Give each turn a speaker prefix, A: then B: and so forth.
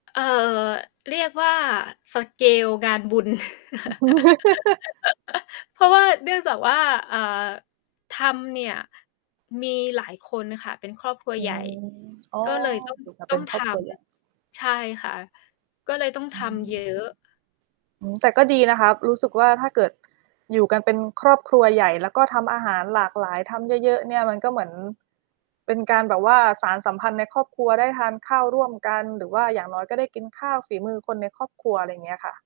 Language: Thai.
A: เอ่อ เรียกว่า สเกล งานบุญ เพราะว่า เนื่องจากว่า เอ่อ ทำเนี่ย มีหลายคนค่ะ เป็นครอบครัว
B: อื
A: ใหญ่
B: ม อ๋อ
A: ก็เลย ต้อง
B: อยู่กัน
A: ต
B: เป
A: ้อ
B: ็น
A: ง
B: ค
A: ท
B: รอบครัวใหญ่
A: ำ ใช่ค่ะ ก็เลยต้อง
B: อ
A: ท
B: ื
A: ำ
B: ม
A: เยอะ
B: อืม แต่ก็ดีนะครับ รู้สึกว่าถ้าเกิดอยู่กันเป็นครอบครัวใหญ่ แล้วก็ทำอาหารหลากหลาย ทำเยอะ ๆ เนี่ย มันก็เหมือนเป็นการแบบว่า สานสัมพันธ์ในครอบครัวได้ทานข้าวร่วมกัน หรือว่าอย่างน้อยก็ได้กินข้าวฝีมือคนในครอบครัว อะไรอย่างเงี้ยค่ะ